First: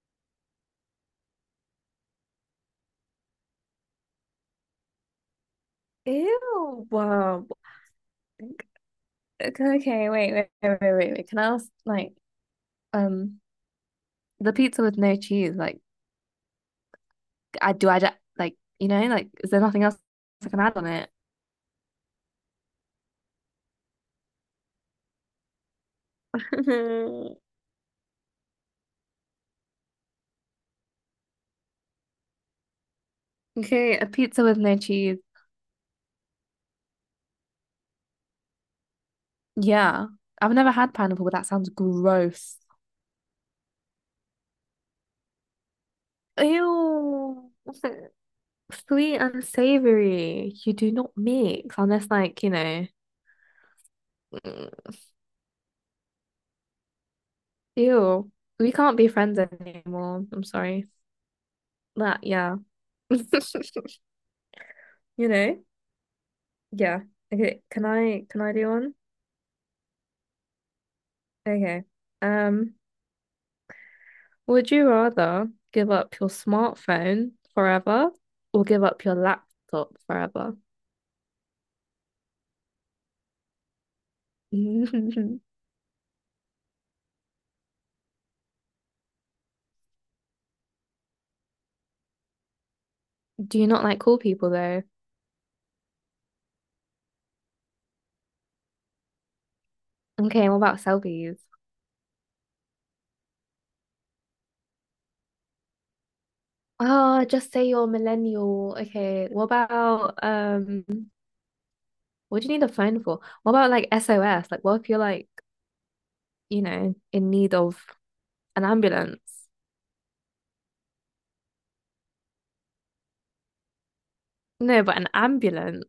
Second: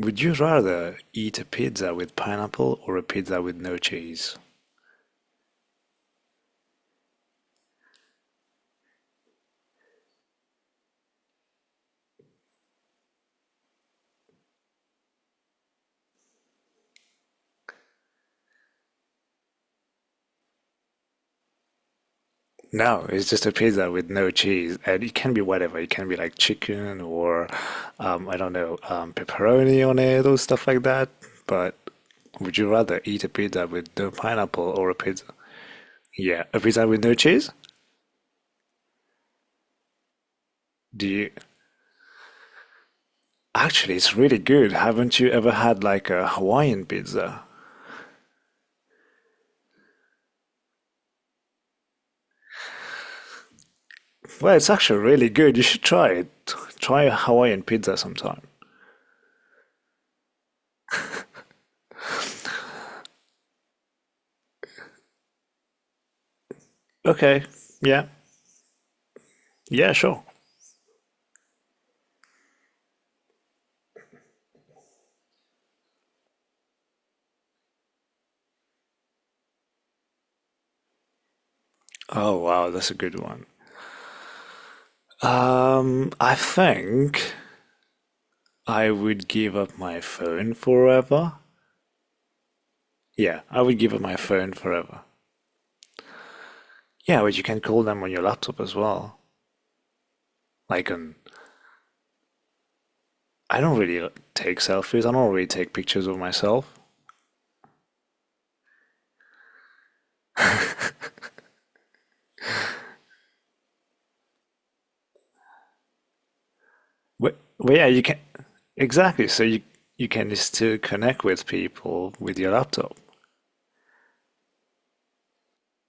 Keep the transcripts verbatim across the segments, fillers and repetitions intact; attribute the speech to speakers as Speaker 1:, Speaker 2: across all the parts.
Speaker 1: Would you rather eat a pizza with pineapple or a pizza with no cheese?
Speaker 2: Ew. Wow. Okay, okay, wait, wait, wait, wait, wait. wait. Can I ask, like, um, the pizza with no cheese? Like, I do I ju- like, you know, like, is there nothing else I can add on it?
Speaker 1: No, it's just a pizza with no cheese, and it can be whatever. It can be like chicken or um, I don't know, um, pepperoni on it or stuff like that. But would you rather eat a pizza with
Speaker 2: Okay, a
Speaker 1: no
Speaker 2: pizza with
Speaker 1: pineapple
Speaker 2: no
Speaker 1: or a
Speaker 2: cheese.
Speaker 1: pizza? Yeah, a pizza with no cheese?
Speaker 2: Yeah, I've never had
Speaker 1: Do
Speaker 2: pineapple,
Speaker 1: you?
Speaker 2: but that sounds gross.
Speaker 1: Actually, it's really good. Haven't you ever had like a Hawaiian pizza?
Speaker 2: Ew. Sweet and savory. You do not mix unless, like, you know,
Speaker 1: Well, it's
Speaker 2: mm,
Speaker 1: actually really good. You should try it. Try a Hawaiian pizza
Speaker 2: ew.
Speaker 1: sometime.
Speaker 2: We can't be friends anymore. I'm sorry. That, yeah. You know? Yeah.
Speaker 1: Okay,
Speaker 2: Okay. Can
Speaker 1: yeah.
Speaker 2: I can I do one?
Speaker 1: Yeah, sure.
Speaker 2: Okay. Um, would you rather give up your smartphone forever or give up your laptop forever?
Speaker 1: Oh, wow, that's a good one.
Speaker 2: Do
Speaker 1: Um, I think I would give up my phone forever. Yeah, I
Speaker 2: you
Speaker 1: would
Speaker 2: not
Speaker 1: give
Speaker 2: like
Speaker 1: up my
Speaker 2: cool people
Speaker 1: phone
Speaker 2: though?
Speaker 1: forever. Yeah, but you can call them on your laptop as well.
Speaker 2: Okay, what about
Speaker 1: Like on,
Speaker 2: selfies?
Speaker 1: I don't really take selfies. I don't really take pictures of myself.
Speaker 2: Oh, just say you're a millennial. Okay, what about um what do you need a phone for? What about like S O S? Like what if you're like, you know, in
Speaker 1: But,
Speaker 2: need
Speaker 1: but
Speaker 2: of
Speaker 1: yeah, you can
Speaker 2: an ambulance?
Speaker 1: exactly. So you you can still connect with people with your laptop.
Speaker 2: No, but an ambulance.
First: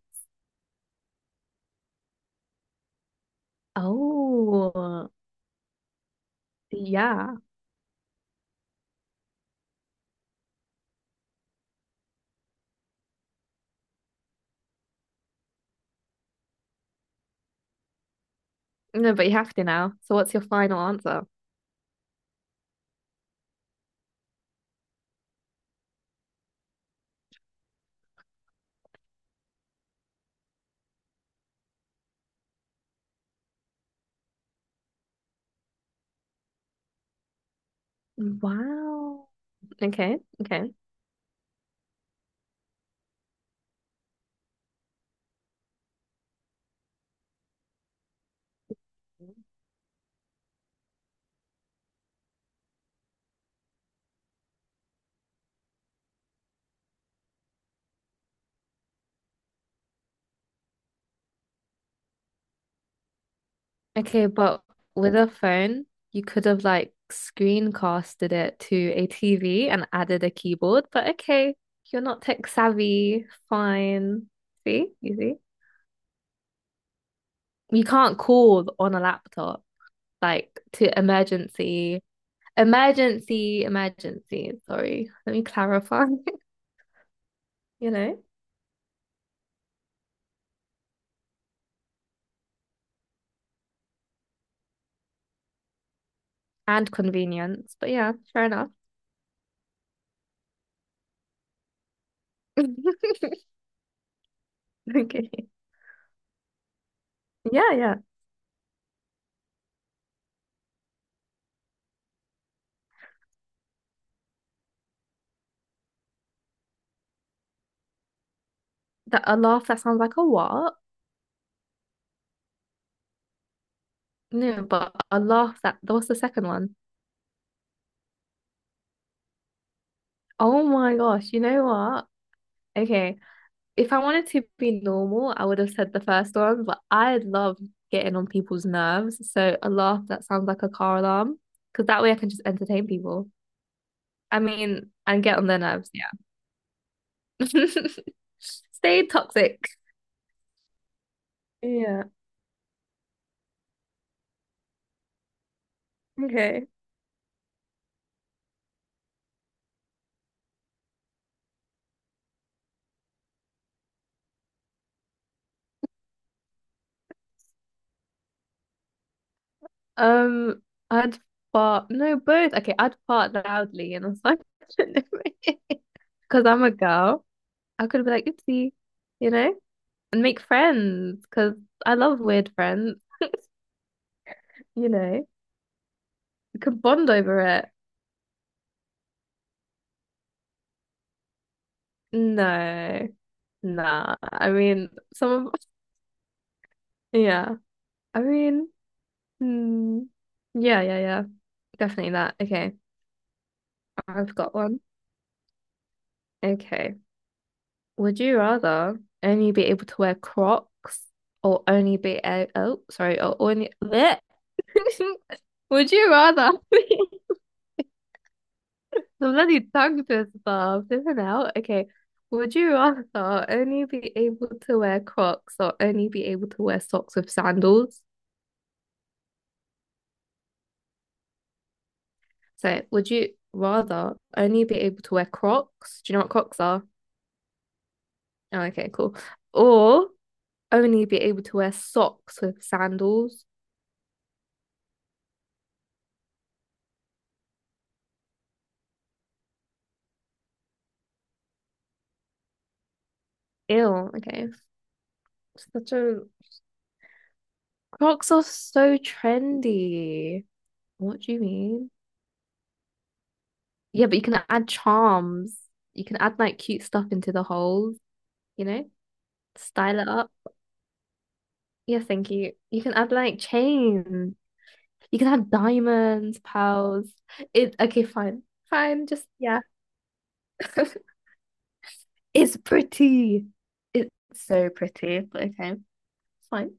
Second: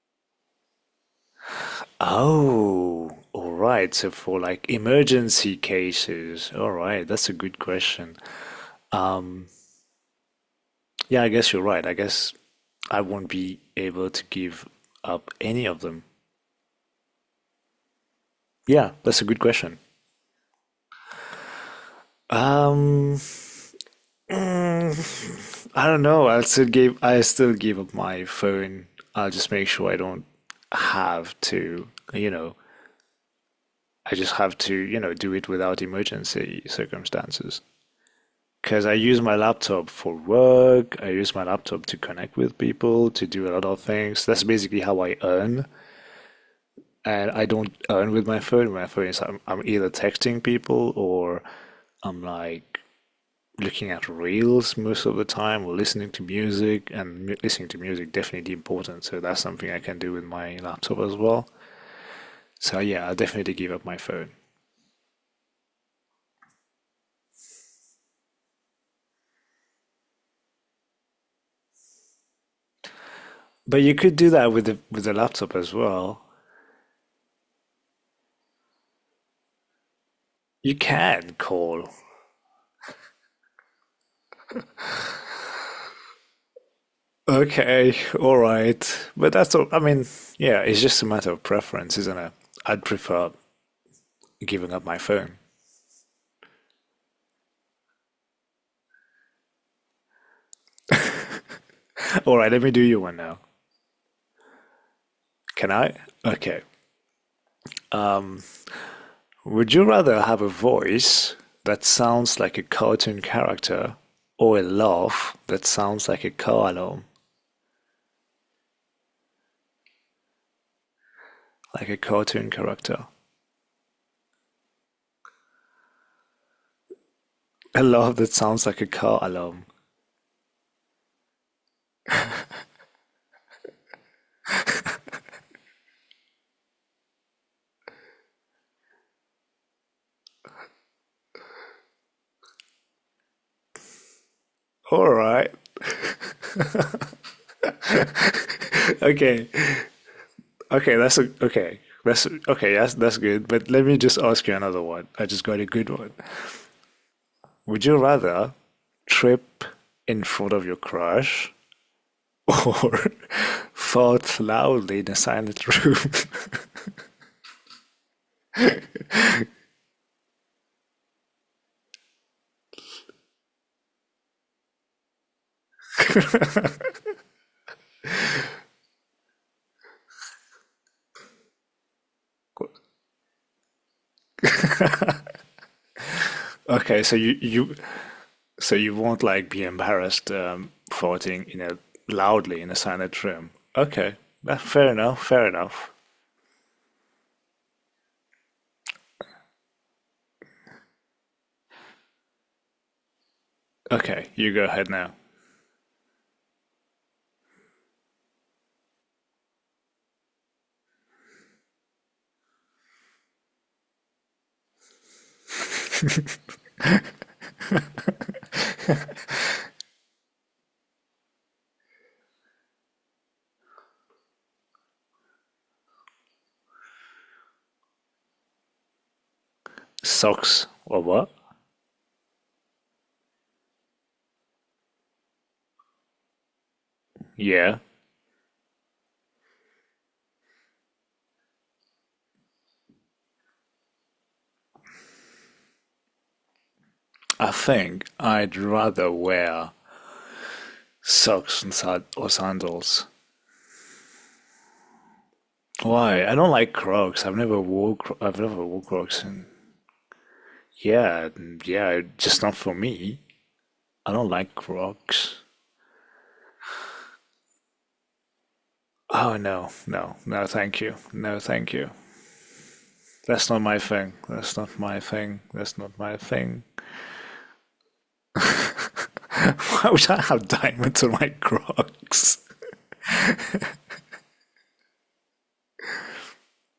Speaker 1: Oh, all right. So for like
Speaker 2: Oh,
Speaker 1: emergency cases, all right, that's a
Speaker 2: yeah.
Speaker 1: good question. Yeah, I guess you're right. I guess I won't be able to give up any of them. Yeah,
Speaker 2: No,
Speaker 1: that's a
Speaker 2: but you
Speaker 1: good
Speaker 2: have to
Speaker 1: question.
Speaker 2: now. So what's your final answer?
Speaker 1: Um, I don't know. I'll still give I still give up my phone. I'll just make sure I don't have to, you know, I just have to, you know, do it without emergency circumstances. Because I use
Speaker 2: Wow.
Speaker 1: my laptop for
Speaker 2: Okay. Okay.
Speaker 1: work, I use my laptop to connect with people, to do a lot of things. That's basically how I earn. And I don't earn with my phone. My phone is I'm, I'm either texting people or I'm like looking at reels most of the time or listening to music. And mu- listening to music definitely important. So that's something I can do with my laptop as well. So yeah, I'll definitely give up my
Speaker 2: Okay,
Speaker 1: phone.
Speaker 2: but with a phone, you could have like screencasted it to a T V and added a keyboard, but okay, you're not tech savvy.
Speaker 1: But you could
Speaker 2: Fine.
Speaker 1: do that with the
Speaker 2: See?
Speaker 1: with the
Speaker 2: You see?
Speaker 1: laptop as well.
Speaker 2: You can't call on a laptop like
Speaker 1: You
Speaker 2: to
Speaker 1: can call.
Speaker 2: emergency, emergency, emergency. Sorry. Let me clarify, you
Speaker 1: Okay,
Speaker 2: know,
Speaker 1: all right. But that's all. I mean, yeah, it's just a matter of preference, isn't it? I'd prefer giving up my phone.
Speaker 2: and convenience. But yeah, fair enough.
Speaker 1: All right, let me do you one now.
Speaker 2: Okay.
Speaker 1: Can I? Okay.
Speaker 2: Yeah, yeah.
Speaker 1: Would you rather have a voice that sounds like a cartoon character or a laugh that sounds like a car alarm?
Speaker 2: That a laugh that sounds like a what?
Speaker 1: Like a cartoon character.
Speaker 2: No, but a laugh that that was the second one.
Speaker 1: A laugh that sounds like a car alarm.
Speaker 2: Oh my gosh, you know what? Okay. If I wanted to be normal, I would have said the first one, but I love getting on people's nerves. So a laugh that sounds like a car alarm, because that way I can just entertain people. I mean,
Speaker 1: All
Speaker 2: and get on
Speaker 1: right.
Speaker 2: their nerves, yeah. Stay
Speaker 1: Okay.
Speaker 2: toxic.
Speaker 1: Okay, that's a, okay.
Speaker 2: Yeah.
Speaker 1: That's a, okay, that's that's good. But let me just ask you another one. I just got a good one.
Speaker 2: Okay.
Speaker 1: Would you rather trip in front of your crush or fart loudly in a silent room?
Speaker 2: Um, I'd fart. No, both. Okay, I'd fart loudly and I was like, because I'm a girl, I could be like, oopsie, you know, and make friends because I love weird friends, you know, we could
Speaker 1: Okay,
Speaker 2: bond
Speaker 1: so you
Speaker 2: over it.
Speaker 1: you so you won't like be embarrassed um, farting in a loudly in a
Speaker 2: No,
Speaker 1: silent room. Okay,
Speaker 2: nah. I
Speaker 1: that, fair
Speaker 2: mean,
Speaker 1: enough, fair
Speaker 2: some of,
Speaker 1: enough.
Speaker 2: yeah, I mean, hmm. Yeah, yeah, yeah, definitely that. Okay,
Speaker 1: Okay,
Speaker 2: I've
Speaker 1: you
Speaker 2: got
Speaker 1: go
Speaker 2: one.
Speaker 1: ahead now.
Speaker 2: Okay. Would you rather only be able to wear Crocs or only be a oh sorry or only bleh. Would you rather the bloody tongue twister flipping out okay would you rather only be able to wear Crocs or only be able to wear socks with sandals
Speaker 1: Socks or what?
Speaker 2: so would you rather only be able to wear Crocs do you know what Crocs are
Speaker 1: Yeah,
Speaker 2: oh okay cool or only be able to wear socks with sandals.
Speaker 1: I think I'd rather wear socks and sad or sandals.
Speaker 2: Ew, okay. Such a
Speaker 1: Why? I don't like Crocs. I've never wore Cro-
Speaker 2: Crocs
Speaker 1: I've
Speaker 2: are
Speaker 1: never wore
Speaker 2: so
Speaker 1: Crocs, and
Speaker 2: trendy. What
Speaker 1: yeah,
Speaker 2: do you
Speaker 1: and
Speaker 2: mean?
Speaker 1: yeah, just not for me.
Speaker 2: Yeah,
Speaker 1: I
Speaker 2: but you
Speaker 1: don't
Speaker 2: can
Speaker 1: like
Speaker 2: add
Speaker 1: Crocs.
Speaker 2: charms. You can add like cute stuff into the holes, you know?
Speaker 1: Oh no,
Speaker 2: Style it
Speaker 1: no,
Speaker 2: up.
Speaker 1: no, thank you, no, thank you.
Speaker 2: Yeah, thank you. You can add like
Speaker 1: That's not my thing.
Speaker 2: chains.
Speaker 1: That's not my
Speaker 2: You can
Speaker 1: thing.
Speaker 2: add
Speaker 1: That's not my
Speaker 2: diamonds,
Speaker 1: thing.
Speaker 2: pearls. It okay, fine. Fine, just yeah.
Speaker 1: Why would I have diamonds on my Crocs?
Speaker 2: It's pretty. It's so pretty, but okay, fine.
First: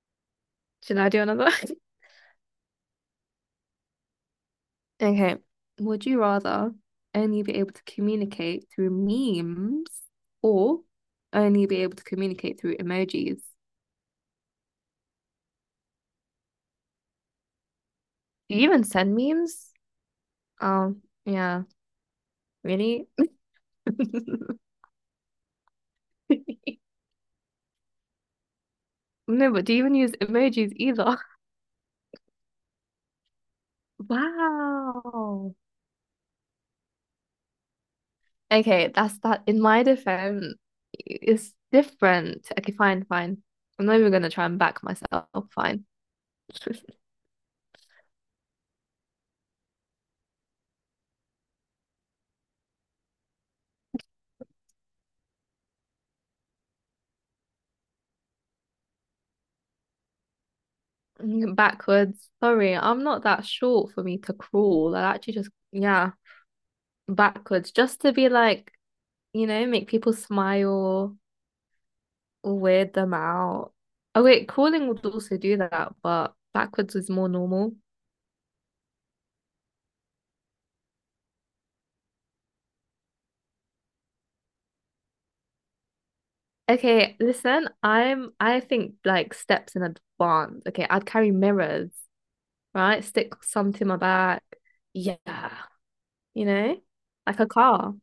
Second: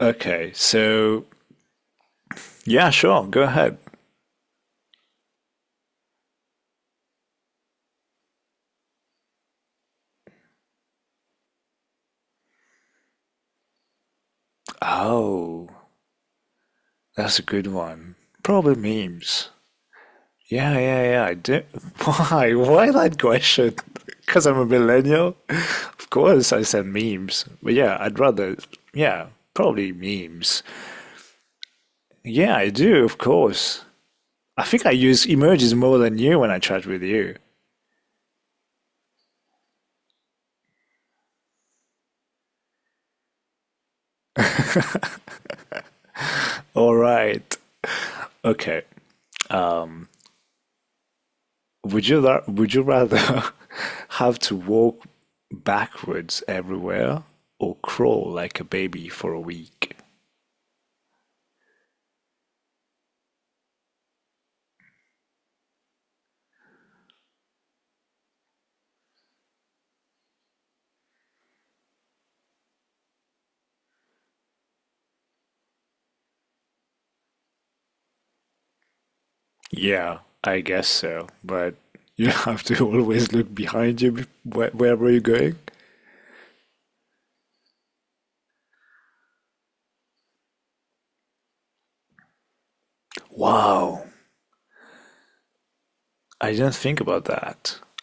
Speaker 1: Okay,
Speaker 2: Should I do
Speaker 1: so
Speaker 2: another?
Speaker 1: yeah, sure, go ahead.
Speaker 2: Okay. Would you rather only be able to communicate through memes or only be able to communicate through emojis?
Speaker 1: Oh, that's a good one.
Speaker 2: Do you
Speaker 1: Probably
Speaker 2: even send
Speaker 1: memes.
Speaker 2: memes?
Speaker 1: Yeah,
Speaker 2: Oh,
Speaker 1: yeah, yeah. I do.
Speaker 2: yeah.
Speaker 1: Why? Why
Speaker 2: Really?
Speaker 1: that question? Because I'm a millennial. Of course, I said memes. But yeah, I'd rather. Yeah,
Speaker 2: No, but do you
Speaker 1: probably
Speaker 2: even use
Speaker 1: memes.
Speaker 2: emojis either?
Speaker 1: Yeah, I do. Of course. I think I use
Speaker 2: Wow.
Speaker 1: emojis more than you when I chat with you.
Speaker 2: Okay, that's that. In my defense, it's different. Okay, fine, fine. I'm not even gonna try and back myself. Fine.
Speaker 1: All right. Okay. Would you ra- would you rather have to walk backwards everywhere or crawl like a baby for a week?
Speaker 2: Backwards. Sorry, I'm not that short for me to crawl. I actually just, yeah, backwards, just to be like, you know, make people smile or weird them out. Oh, wait, crawling would also do that, but backwards is more normal.
Speaker 1: Yeah, I guess so. But you have to always look behind you bef- Where wherever you're going.
Speaker 2: Okay, listen, I'm I think like steps in advance. Okay, I'd carry mirrors, right? Stick some to my
Speaker 1: Wow.
Speaker 2: back. Yeah, you
Speaker 1: I didn't
Speaker 2: know,
Speaker 1: think about
Speaker 2: like a
Speaker 1: that.
Speaker 2: car.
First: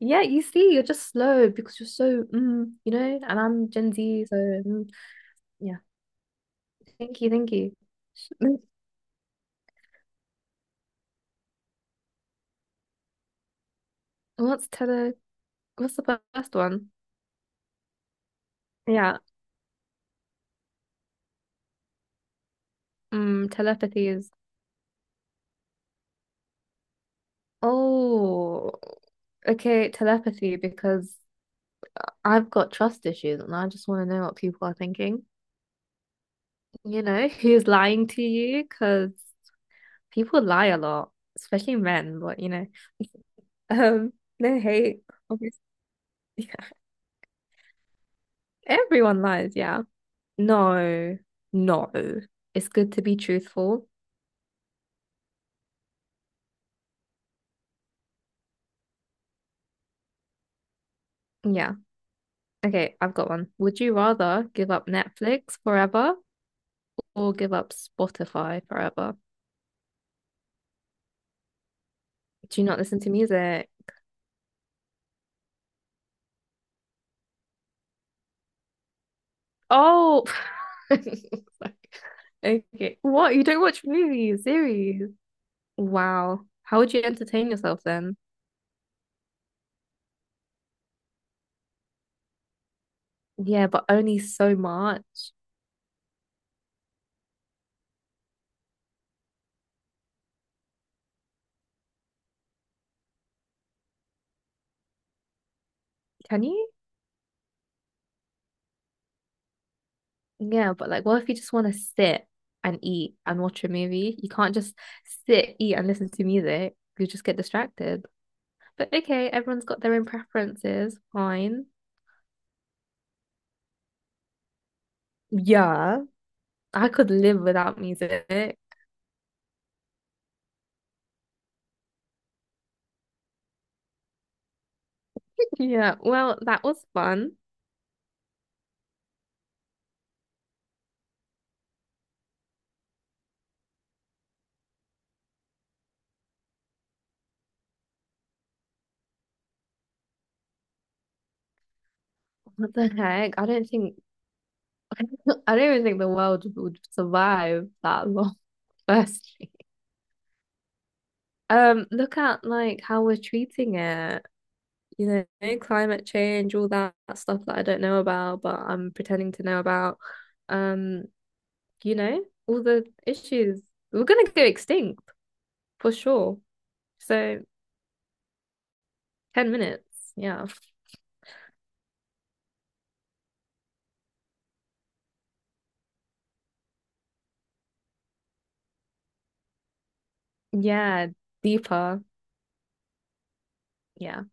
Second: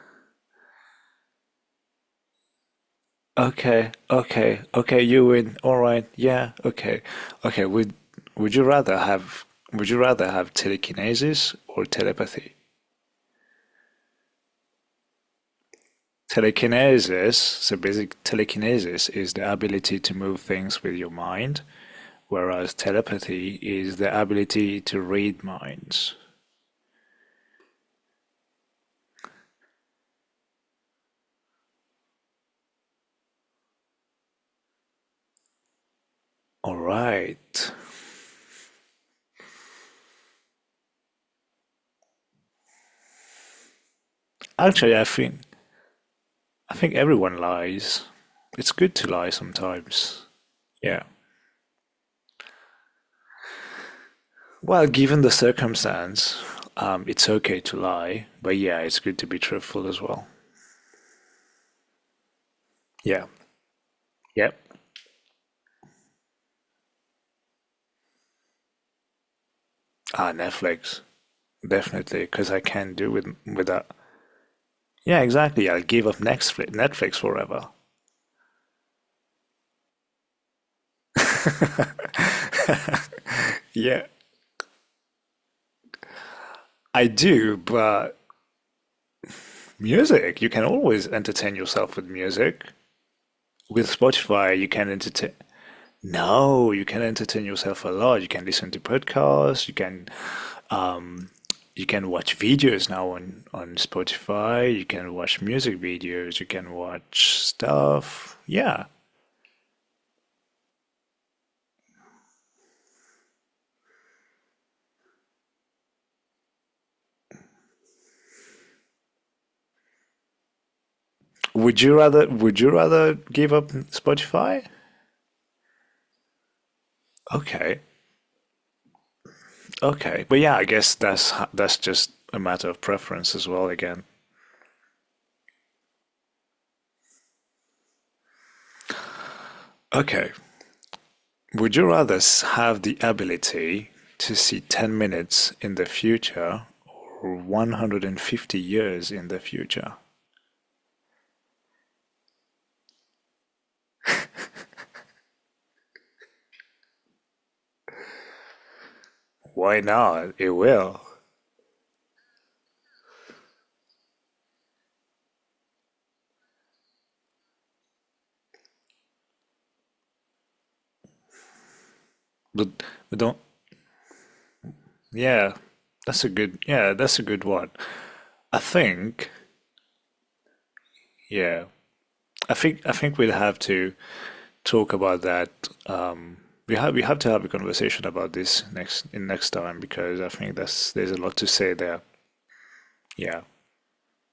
Speaker 2: Yeah, you see, you're just slow because you're so, mm, you know, and I'm
Speaker 1: Okay,
Speaker 2: Gen Z, so
Speaker 1: okay,
Speaker 2: mm,
Speaker 1: okay, you win. All
Speaker 2: yeah.
Speaker 1: right. Yeah, okay.
Speaker 2: Thank you, thank
Speaker 1: Okay,
Speaker 2: you.
Speaker 1: would would you rather have would you rather have telekinesis or telepathy?
Speaker 2: What's tele? What's the first one?
Speaker 1: Telekinesis, so basic telekinesis
Speaker 2: Yeah,
Speaker 1: is the ability to move things with your mind, whereas
Speaker 2: mm,
Speaker 1: telepathy is
Speaker 2: telepathy
Speaker 1: the
Speaker 2: is.
Speaker 1: ability to read minds.
Speaker 2: Oh, okay, telepathy because I've got trust issues and I just want to know what people are thinking.
Speaker 1: All
Speaker 2: You know, who's
Speaker 1: right.
Speaker 2: lying to you? Because people lie a lot, especially men, but you know, um, no
Speaker 1: Actually,
Speaker 2: hate,
Speaker 1: I think
Speaker 2: obviously. Yeah.
Speaker 1: I think everyone lies. It's good to
Speaker 2: Everyone
Speaker 1: lie
Speaker 2: lies, yeah.
Speaker 1: sometimes. Yeah.
Speaker 2: No, no. It's good to be truthful.
Speaker 1: Well, given the circumstance, um, it's okay to lie, but yeah, it's good to be truthful as well.
Speaker 2: Yeah. Okay, I've
Speaker 1: Yeah.
Speaker 2: got one. Would you rather
Speaker 1: Yep.
Speaker 2: give up Netflix forever or give up Spotify forever?
Speaker 1: Ah, Netflix. Definitely, because I
Speaker 2: Do you not
Speaker 1: can't
Speaker 2: listen to
Speaker 1: do with with
Speaker 2: music?
Speaker 1: that. Yeah, exactly. I will give up Netflix, Netflix forever.
Speaker 2: Oh, Sorry. Okay. What? You don't watch
Speaker 1: Yeah.
Speaker 2: movies, series? Wow. How would you
Speaker 1: I
Speaker 2: entertain
Speaker 1: do,
Speaker 2: yourself then?
Speaker 1: but music, you can always entertain yourself with music.
Speaker 2: Yeah, but
Speaker 1: With
Speaker 2: only so
Speaker 1: Spotify, you can
Speaker 2: much.
Speaker 1: entertain. No, you can entertain yourself a lot. You can listen to podcasts, you can you can watch videos now on on Spotify, you can watch music videos,
Speaker 2: Can
Speaker 1: you
Speaker 2: you?
Speaker 1: can watch stuff. Yeah.
Speaker 2: Yeah, but like, what if you just want to sit and eat and watch a movie? You can't just sit, eat, and listen to music. You just get distracted. But okay, everyone's got their own preferences. Fine.
Speaker 1: Would you rather would you rather give up Spotify?
Speaker 2: Yeah, I could live without
Speaker 1: Okay.
Speaker 2: music.
Speaker 1: Okay. But yeah, I guess that's that's just a matter of preference as well again.
Speaker 2: Yeah, well, that was fun.
Speaker 1: Okay. Would you rather s- have the ability to see ten minutes in the future or a hundred and fifty years in the future?
Speaker 2: What the heck? I don't think, I don't even think the world would survive that long, firstly.
Speaker 1: Why not? It will.
Speaker 2: Um, look at like how we're treating it, you know, climate change, all that stuff that I don't know about, but I'm pretending to know about. Um, you know, all
Speaker 1: But,
Speaker 2: the
Speaker 1: but don't,
Speaker 2: issues. We're gonna go extinct
Speaker 1: yeah,
Speaker 2: for
Speaker 1: that's a
Speaker 2: sure.
Speaker 1: good, yeah, that's a
Speaker 2: So
Speaker 1: good one. I think,
Speaker 2: ten minutes, yeah.
Speaker 1: yeah, I think, I think we'd have to talk about that. Um, we have we have to have a conversation about this next in next time because I think that's
Speaker 2: Yeah,
Speaker 1: there's a lot to say there.
Speaker 2: deeper.
Speaker 1: Yeah.
Speaker 2: Yeah.